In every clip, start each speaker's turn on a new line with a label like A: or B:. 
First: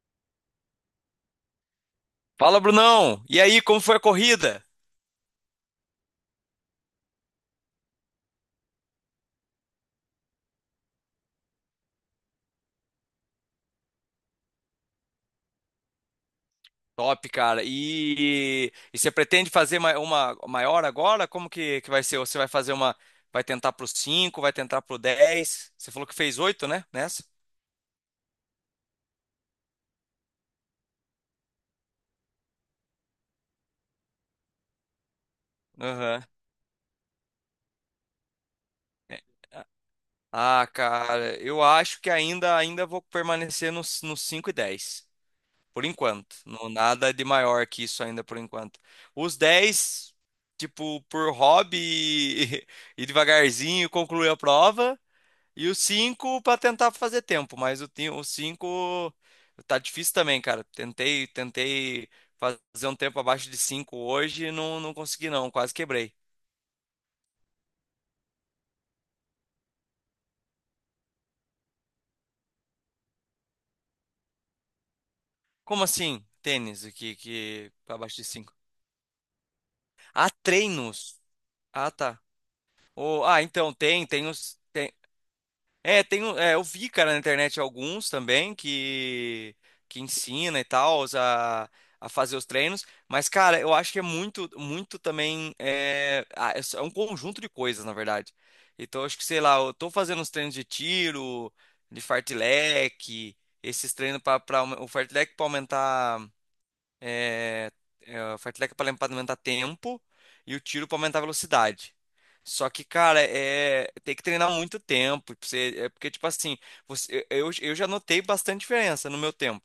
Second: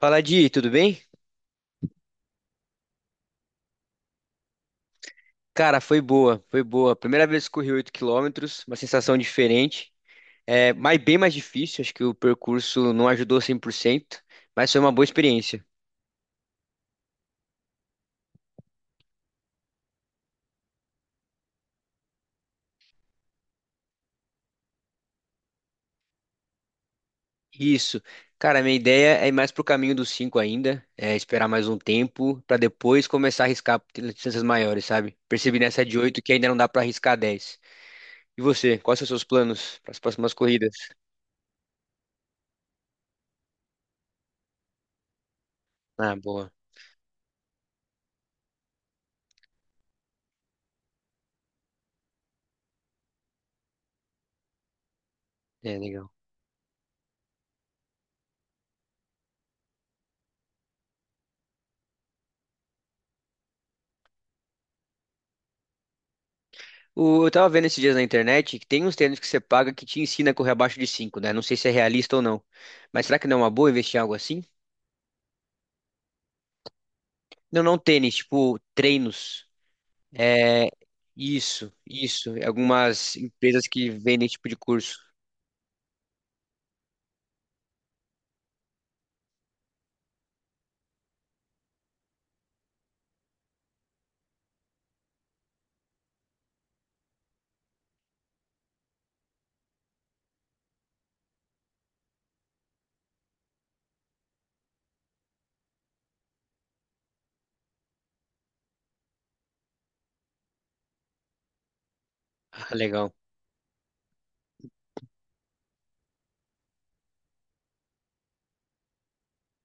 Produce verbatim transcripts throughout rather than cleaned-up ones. A: Fala, Di, tudo bem?
B: Fala, Brunão! E aí, como foi a corrida?
A: Cara, foi boa, foi boa. Primeira vez que corri oito quilômetros, uma sensação diferente. É, mas bem mais difícil, acho que o percurso não ajudou cem por cento, mas foi uma boa experiência.
B: Top, cara. E, e você pretende fazer ma- uma maior agora? Como que, que vai ser? Você vai fazer uma. Vai tentar pro cinco? Vai tentar pro dez? Você falou que fez oito, né? Nessa?
A: Isso. Cara, minha ideia é ir mais pro caminho dos cinco ainda, é esperar mais um tempo pra depois começar a arriscar distâncias maiores, sabe? Percebi nessa de oito
B: Aham.
A: que ainda não dá pra arriscar dez. E você, quais são os
B: É.
A: seus planos para as próximas
B: Ah,
A: corridas?
B: cara, eu acho que ainda, ainda vou permanecer nos, nos cinco e dez, por
A: Ah,
B: enquanto.
A: boa.
B: Não, nada de maior que isso ainda por enquanto. Os dez, tipo, por hobby e, e devagarzinho concluir a prova. E o
A: É, legal.
B: cinco para tentar fazer tempo, mas o ti- o cinco tá difícil também, cara. Tentei, tentei fazer um tempo abaixo de cinco hoje e não, não consegui não, quase quebrei.
A: O- eu tava vendo esses dias na internet que tem uns tênis que você paga que te ensina a correr abaixo de cinco, né? Não sei se é realista ou não. Mas será que não é uma boa investir em algo assim?
B: Como assim? Tênis, o que
A: Não,
B: que
A: não tênis,
B: abaixo de cinco.
A: tipo treinos.
B: Ah,
A: É
B: treinos.
A: isso,
B: Ah, tá.
A: isso. É algumas
B: Oh, ah,
A: empresas
B: então
A: que
B: tem,
A: vendem
B: tem
A: tipo de
B: os.
A: curso.
B: É, tem, um- é, eu vi, cara, na internet alguns também que, que ensina e tal a, a fazer os treinos, mas, cara, eu acho que é muito, muito também, é, ah, é só- é um conjunto de coisas, na verdade. Então, eu acho que, sei lá, eu tô fazendo os treinos de tiro, de fartlek, esses treinos para o fartlek para aumentar. é, é, o fartlek é pra aumentar tempo e o tiro para aumentar a velocidade.
A: Ah,
B: Só que,
A: legal,
B: cara, é, tem que treinar muito tempo. Pra você- é porque, tipo assim, você- eu, eu já notei bastante diferença no meu tempo.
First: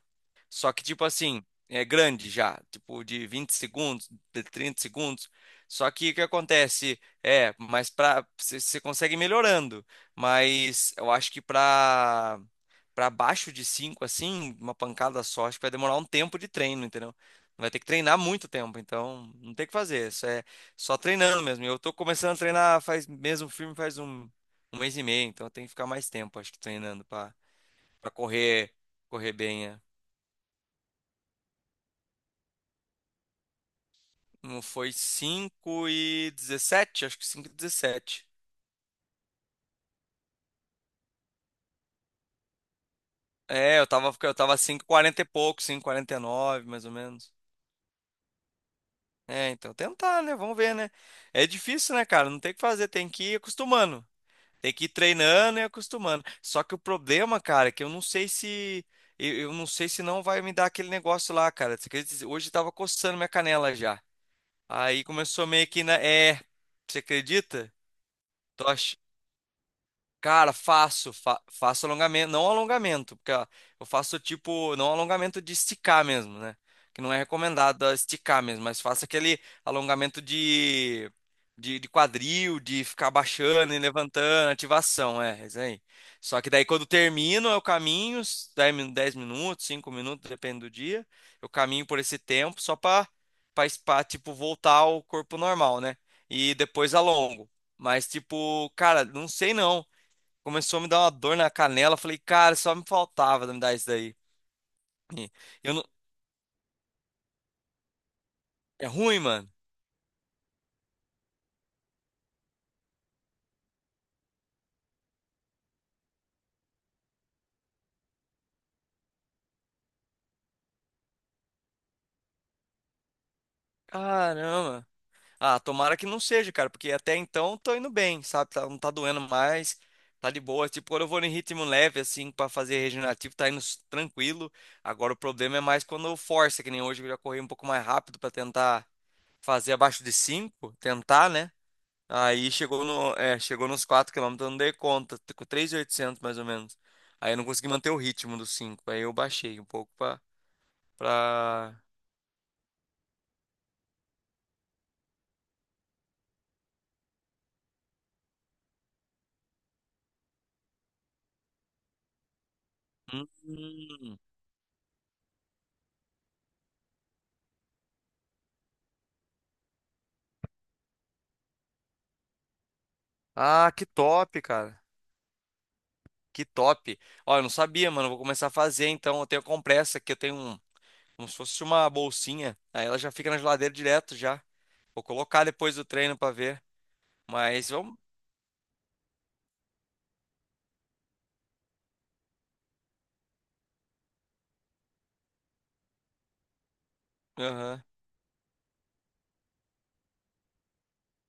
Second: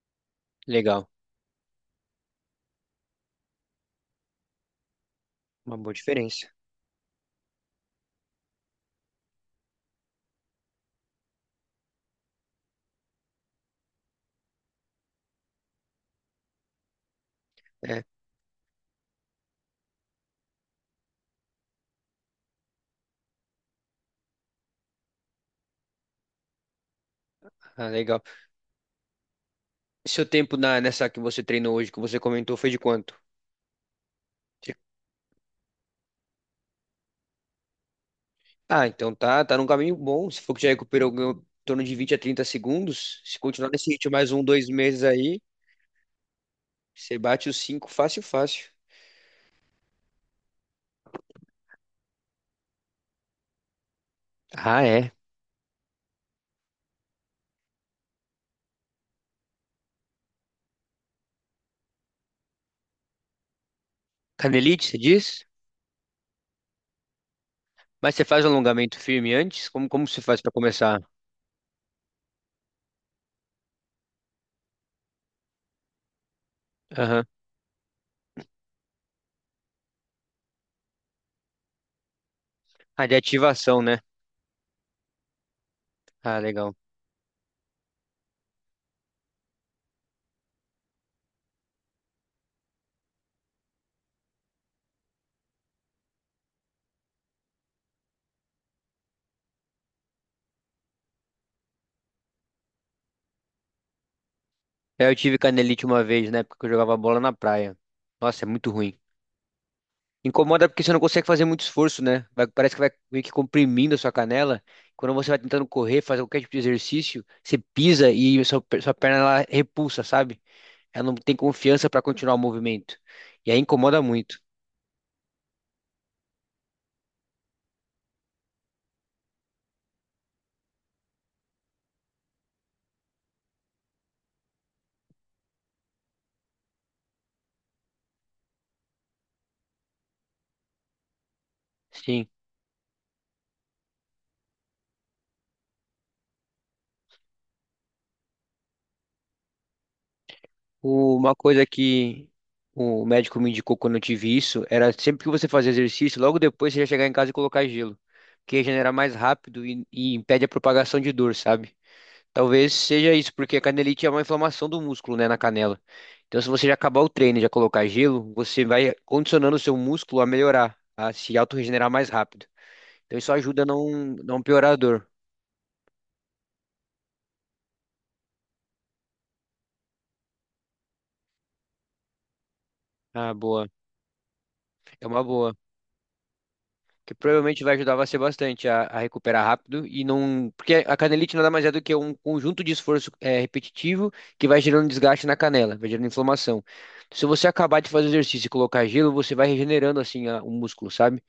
B: Só que, tipo
A: legal.
B: assim, é grande já. Tipo, de vinte segundos, de trinta segundos.
A: Uma
B: Só
A: boa
B: que o que
A: diferença.
B: acontece? É, mas pra, você você consegue ir melhorando. Mas eu acho que pra para baixo de cinco assim, uma pancada só, acho que vai demorar um tempo de treino, entendeu? Vai ter que
A: É,
B: treinar muito tempo, então não tem o que fazer, isso é só treinando mesmo. Eu tô começando a treinar faz mesmo firme faz um, um mês e meio, então eu tenho que ficar mais tempo, acho que treinando para
A: ah,
B: para
A: legal.
B: correr, correr bem, é.
A: Seu tempo na, nessa que você treinou hoje, que você comentou, foi de quanto?
B: Não
A: De-
B: foi cinco e dezessete, acho que cinco e dezessete.
A: Ah, então tá, tá num caminho bom. Se for que já recuperou em torno de vinte a trinta segundos, se continuar
B: É, eu
A: nesse ritmo
B: tava
A: mais
B: eu
A: um,
B: tava
A: dois
B: cinco e
A: meses
B: 40 e
A: aí.
B: pouco, cinco e quarenta e nove mais ou
A: Você
B: menos.
A: bate os cinco fácil, fácil.
B: É, então tentar, né? Vamos ver, né? É difícil, né, cara? Não tem o que fazer, tem que ir acostumando. Tem
A: Ah,
B: que ir
A: é.
B: treinando e acostumando. Só que o problema, cara, é que eu não sei se. Eu, eu não sei se não vai me dar aquele negócio lá, cara. Você acredita? Hoje tava coçando minha canela já.
A: Canelite, você
B: Aí
A: diz?
B: começou meio que na. É. Você acredita?
A: Mas você faz
B: Tô.
A: alongamento firme antes? Como, como você faz para
B: Cara,
A: começar?
B: faço, fa- faço alongamento, não alongamento, porque ó, eu faço tipo, não alongamento de esticar mesmo, né? Que não é
A: Aham.
B: recomendado ó, esticar mesmo, mas faço aquele alongamento de, de, de quadril, de
A: Ah,
B: ficar
A: de
B: baixando e
A: ativação, né?
B: levantando, ativação, é, é isso aí.
A: Ah,
B: Só que daí
A: legal.
B: quando termino, eu caminho, s- dez min- dez minutos, cinco minutos, depende do dia, eu caminho por esse tempo só pra, pra, pra, tipo, voltar ao corpo normal, né? E depois alongo. Mas, tipo, cara, não sei não. Começou a me dar uma dor na canela. Falei, cara, só me faltava me dar isso daí.
A: É, eu
B: E
A: tive
B: Eu não...
A: canelite uma vez, na época que eu jogava bola na praia. Nossa, é muito
B: É
A: ruim.
B: ruim, mano?
A: Incomoda porque você não consegue fazer muito esforço, né? Vai- parece que vai meio que comprimindo a sua canela. Quando você vai tentando correr, fazer qualquer tipo de exercício, você pisa e sua, per- sua perna ela repulsa, sabe? Ela não tem confiança para continuar o movimento. E aí incomoda muito.
B: Caramba. Ah, tomara que não seja, cara, porque até então eu tô indo bem, sabe? Tá- Não tá doendo mais, tá de boa. Tipo, quando eu vou em ritmo leve, assim, pra fazer regenerativo, tá indo s- tranquilo. Agora o problema é mais quando eu forço, que nem hoje, que eu já corri um pouco mais rápido pra tentar fazer abaixo de cinco, tentar, né?
A: Sim.
B: Aí chegou no, é, chegou nos quatro km, eu não dei conta, t- com três mil e oitocentos mais ou menos. Aí eu não consegui manter o ritmo dos cinco. Aí eu baixei um pouco pra,
A: O- Uma coisa
B: pra...
A: que o médico me indicou quando eu tive isso era sempre que você fazer exercício, logo depois você já chegar em casa e colocar gelo, que regenera mais rápido e, e impede a propagação de dor, sabe? Talvez seja
B: Hum.
A: isso, porque a canelite é uma inflamação do músculo, né, na canela. Então, se você já acabar o treino e já colocar gelo, você vai condicionando o seu músculo a melhorar, a se autorregenerar mais rápido. Então, isso ajuda a
B: Ah, que
A: não, não
B: top,
A: piorar a
B: cara,
A: dor.
B: que top. Ó, eu não sabia, mano, eu vou começar a fazer então. Eu tenho a compressa aqui, eu tenho um, como se fosse uma bolsinha, aí ela já fica
A: Ah,
B: na
A: boa.
B: geladeira direto já. Vou
A: É uma
B: colocar
A: boa.
B: depois do treino pra ver,
A: Que provavelmente
B: mas
A: vai ajudar
B: vamos...
A: você bastante a, a recuperar rápido e não, porque a canelite nada mais é do que um conjunto de esforço eh, repetitivo que vai gerando desgaste na canela, vai gerando inflamação. Se você acabar
B: Aham.
A: de fazer exercício e colocar gelo, você vai regenerando assim a- o músculo, sabe?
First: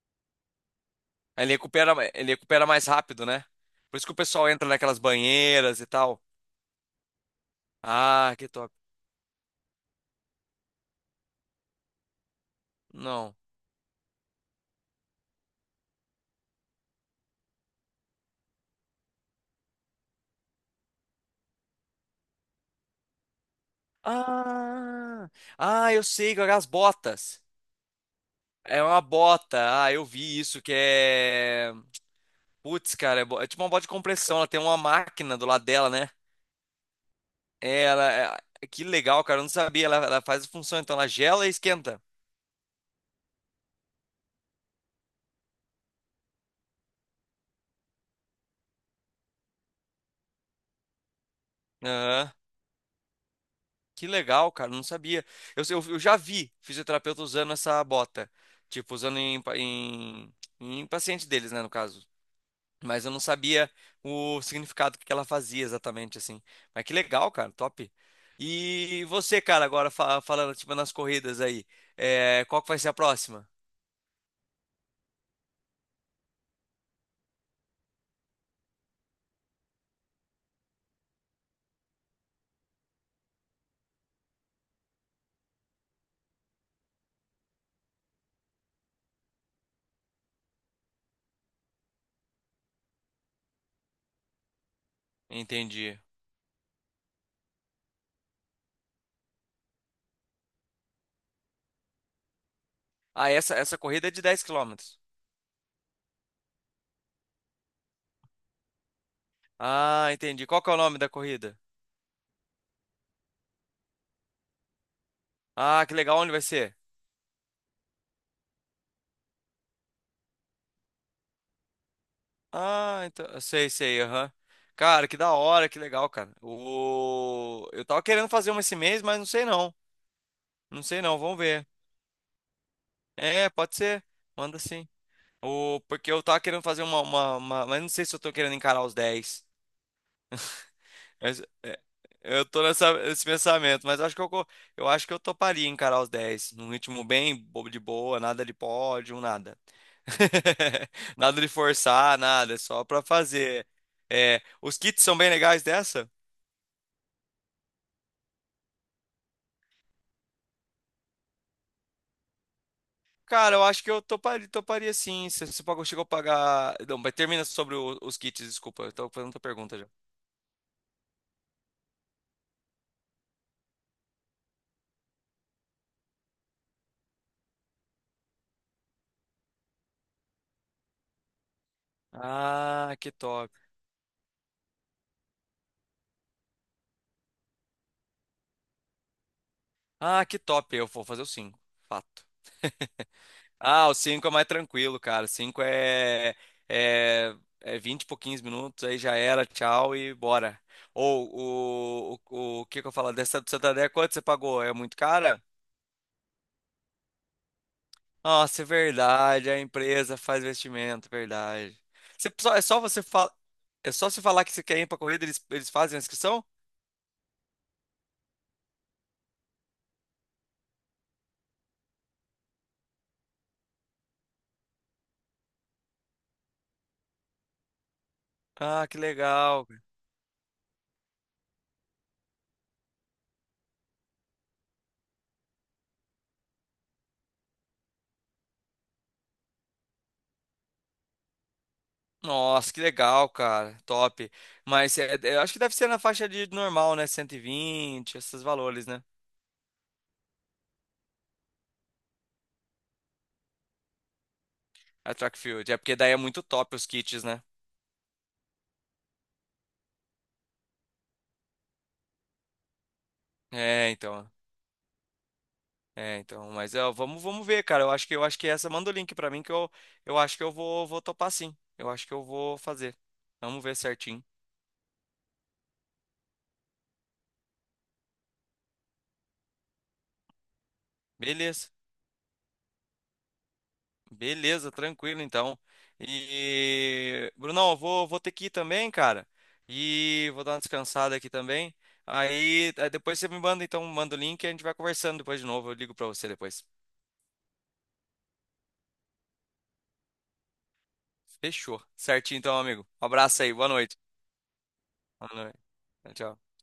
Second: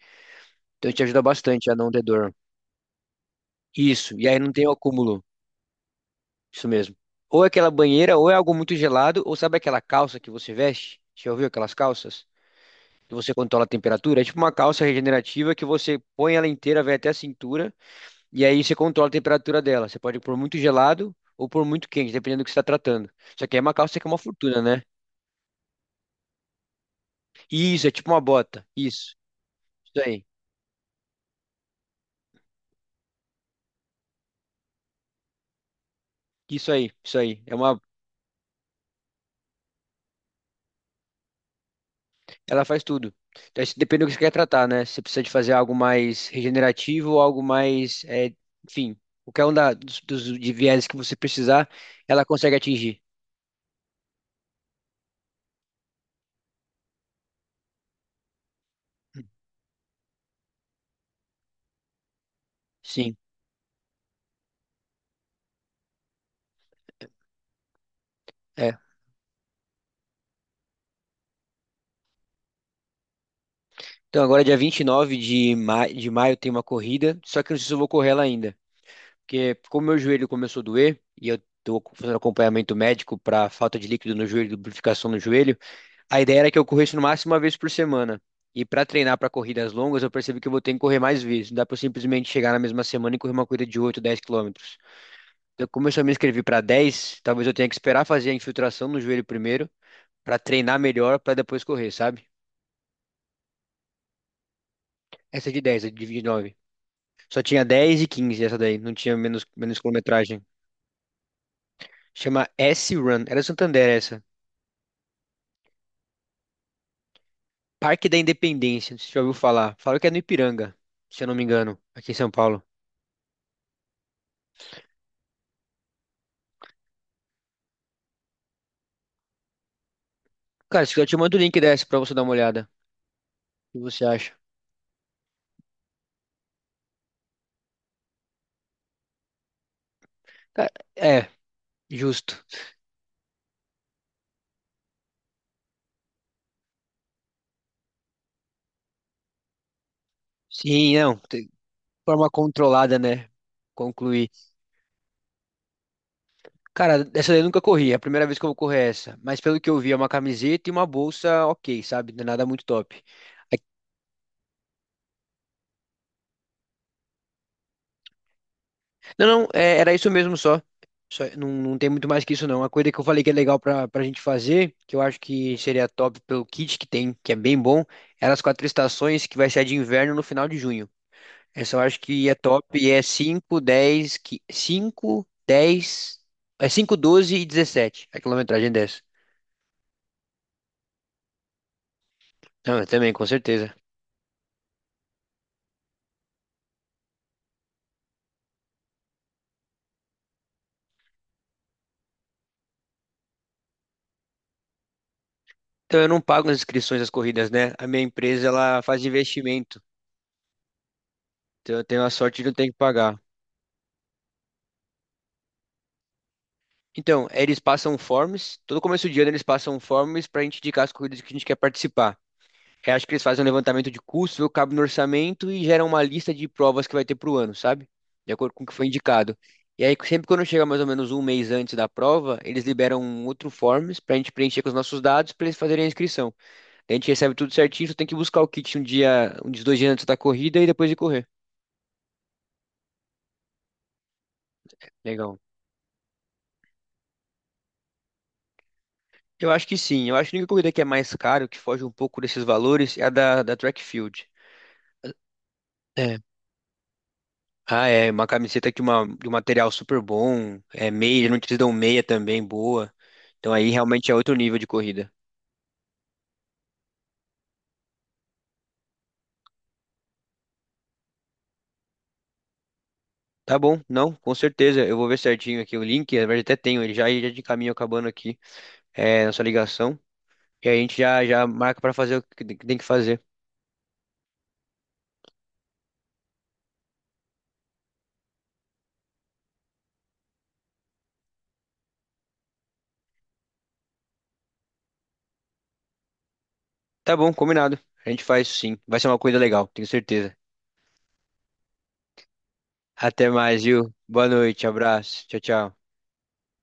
A: Então te ajuda
B: Aí Ele
A: bastante a não
B: recupera,
A: ter dor.
B: ele recupera mais rápido, né? Por isso que o
A: Isso, e aí
B: pessoal
A: não tem
B: entra
A: o
B: naquelas
A: acúmulo,
B: banheiras e tal.
A: isso mesmo. Ou é aquela banheira, ou é
B: Ah, que
A: algo
B: top.
A: muito gelado, ou sabe aquela calça que você veste? Já ouviu aquelas calças? Que você
B: Não.
A: controla a temperatura? É tipo uma calça regenerativa que você põe ela inteira, vai até a cintura. E aí você controla a temperatura dela. Você pode pôr muito gelado ou pôr muito quente, dependendo do que você está tratando. Só que aí uma calça que é uma fortuna, né?
B: Ah, ah, eu sei, que é as botas.
A: Isso, é tipo uma bota.
B: É uma
A: Isso.
B: bota. Ah,
A: Isso
B: eu
A: aí.
B: vi isso que é. Putz, cara, é, bo- é tipo uma bota de compressão. Ela tem uma máquina do lado dela, né?
A: Isso aí. Isso aí. É uma...
B: É, ela. é- Que legal, cara. Eu não sabia. Ela, ela faz a função, então ela gela e esquenta.
A: Ela faz tudo. Então, isso depende do que você quer tratar, né? Se você precisa de fazer algo mais regenerativo ou algo mais, é, enfim, qualquer um da, dos, dos de viés que você precisar, ela
B: Aham.
A: consegue atingir.
B: Que legal, cara. Eu não sabia. Eu, eu, eu já vi fisioterapeuta usando essa bota. Tipo, usando em, pa- em, em paciente deles, né, no caso. Mas eu
A: Sim,
B: não sabia o significado que ela fazia exatamente, assim. Mas que legal, cara, top.
A: é.
B: E você, cara, agora fa- falando, tipo, nas corridas aí, é, qual que vai ser a próxima?
A: Então agora é dia vinte e nove de, ma de maio tem uma corrida, só que eu não sei se eu vou correr ela ainda. Porque como meu joelho começou a doer e eu tô fazendo acompanhamento médico para falta de líquido no joelho, lubrificação no joelho, a ideia era que eu corresse no máximo uma vez por semana. E para treinar para corridas longas, eu percebi que eu vou ter que correr mais vezes. Não dá para simplesmente chegar na mesma semana e correr uma corrida de oito, dez quilômetros. Então, como eu
B: Entendi.
A: só me inscrevi para dez, talvez eu tenha que esperar fazer a infiltração no joelho primeiro, para treinar melhor, para depois correr, sabe?
B: Ah, essa, essa corrida é de dez quilômetros.
A: Essa é de dez, a de vinte e nove. Só tinha dez e quinze essa daí, não tinha menos, menos
B: Ah,
A: quilometragem.
B: entendi. Qual que é o nome da corrida?
A: Chama S-Run, era Santander essa.
B: Ah, que legal, onde vai ser?
A: Parque da Independência, não sei se você já ouviu falar. Falaram que é no Ipiranga, se eu não me engano, aqui em São Paulo.
B: Ah, então, eu sei, sei, aham. Cara, que da hora, que legal, cara. O... Eu tava querendo fazer uma esse mês, mas não sei não. Não
A: Cara, se
B: sei
A: quiser, eu te
B: não,
A: mando
B: vamos
A: o link
B: ver.
A: dessa pra você dar uma olhada.
B: É, pode
A: O que você
B: ser.
A: acha?
B: Manda sim. O, porque eu tava querendo fazer uma, uma, uma- Mas não sei se eu tô querendo encarar os dez.
A: Cara, é,
B: Mas, é,
A: justo.
B: eu tô nessa, nesse pensamento, mas acho que eu, co- eu acho que eu toparia encarar os dez num ritmo bem bobo de boa, nada de pódio, nada.
A: Sim, não,
B: Nada de
A: tem-
B: forçar,
A: forma
B: nada. É só
A: controlada,
B: pra
A: né?
B: fazer.
A: Concluir.
B: É, os kits são bem legais dessa?
A: Cara, essa daí eu nunca corri, é a primeira vez que eu vou correr é essa. Mas pelo que eu vi, é uma camiseta e uma bolsa ok, sabe? Não é nada muito top.
B: Cara, eu acho que eu toparia, toparia sim. Se você pagou, chegou a pagar. Não, mas termina sobre o- os kits, desculpa. Eu tô
A: Não,
B: fazendo outra
A: não, é-
B: pergunta já.
A: era isso mesmo só. Só- não, não tem muito mais que isso, não. Uma coisa que eu falei que é legal pra, pra gente fazer, que eu acho que seria top pelo kit que tem, que é bem bom, era as quatro estações, que vai ser a de inverno no final de junho. Essa eu acho que é top, e
B: Ah,
A: é
B: que top.
A: cinco, dez, qui- cinco, dez, é cinco, doze e dezessete, a quilometragem dessa.
B: Ah, que top. Eu vou fazer o cinco. Fato.
A: Não, eu também, com certeza.
B: Ah, o cinco é mais tranquilo, cara. Cinco é, é, é vinte por quinze minutos, aí já era, tchau e bora. Ou o, o, o que que eu falo? Dessa do Santander, quanto você pagou? É muito cara?
A: Então eu não pago as inscrições das corridas, né? A minha empresa,
B: Nossa, é
A: ela faz
B: verdade, a
A: investimento.
B: empresa faz investimento,
A: Então
B: verdade.
A: eu tenho a
B: Você,
A: sorte de não
B: só, é
A: ter que
B: só você
A: pagar.
B: falar, é só você falar que você quer ir pra corrida, eles, eles fazem a inscrição?
A: Então, é, eles passam forms, todo começo de ano eles passam forms para a gente indicar as corridas que a gente quer participar. Eu acho que eles fazem um levantamento de custos, vê o que cabe no orçamento e geram uma lista de provas que vai ter pro ano, sabe? De acordo com o que foi
B: Ah, que
A: indicado.
B: legal.
A: E aí, sempre quando chega mais ou menos um mês antes da prova, eles liberam um outro forms para a gente preencher com os nossos dados para eles fazerem a inscrição. Daí a gente recebe tudo certinho, só tem que buscar o kit um dia, um dos dois dias antes da corrida e depois de correr.
B: Nossa, que legal, cara. Top. Mas é, é,
A: Legal.
B: eu acho que deve ser na faixa de normal, né? Cento e vinte esses valores, né?
A: Eu acho que sim. Eu acho que a única corrida que é mais caro, que foge um pouco desses valores, é a da, da track field.
B: A track field. É porque daí é
A: É,
B: muito top os kits, né?
A: ah, é, uma camiseta de, uma, de um material super bom, é meia, não te dão meia também, boa. Então aí
B: É,
A: realmente é
B: então.
A: outro nível de corrida.
B: É, então. Mas é, vamos, vamos ver, cara. Eu acho que eu acho que essa manda o link pra mim, que eu, eu acho que eu vou, vou topar sim. Eu acho que eu vou fazer.
A: Tá
B: Vamos ver
A: bom, não,
B: certinho.
A: com certeza, eu vou ver certinho aqui o link, na verdade até tenho ele já, e já de caminho acabando aqui, é, nossa ligação, e aí a gente já, já
B: Beleza.
A: marca pra fazer o que tem que tem que fazer.
B: Beleza, tranquilo então. E Brunão, eu vou, vou ter que ir também, cara. E vou dar uma descansada aqui também. Aí eh, depois você me manda então, manda o link e a gente vai conversando depois de novo. Eu ligo pra você depois.
A: Tá bom, combinado, a gente faz isso sim, vai ser uma coisa legal, tenho certeza.
B: Fechou. Certinho então, amigo. Um
A: Até
B: abraço aí.
A: mais,
B: Boa
A: viu?
B: noite.
A: Boa noite, abraço,
B: Boa
A: tchau,
B: noite.
A: tchau.
B: Tchau. Tchau.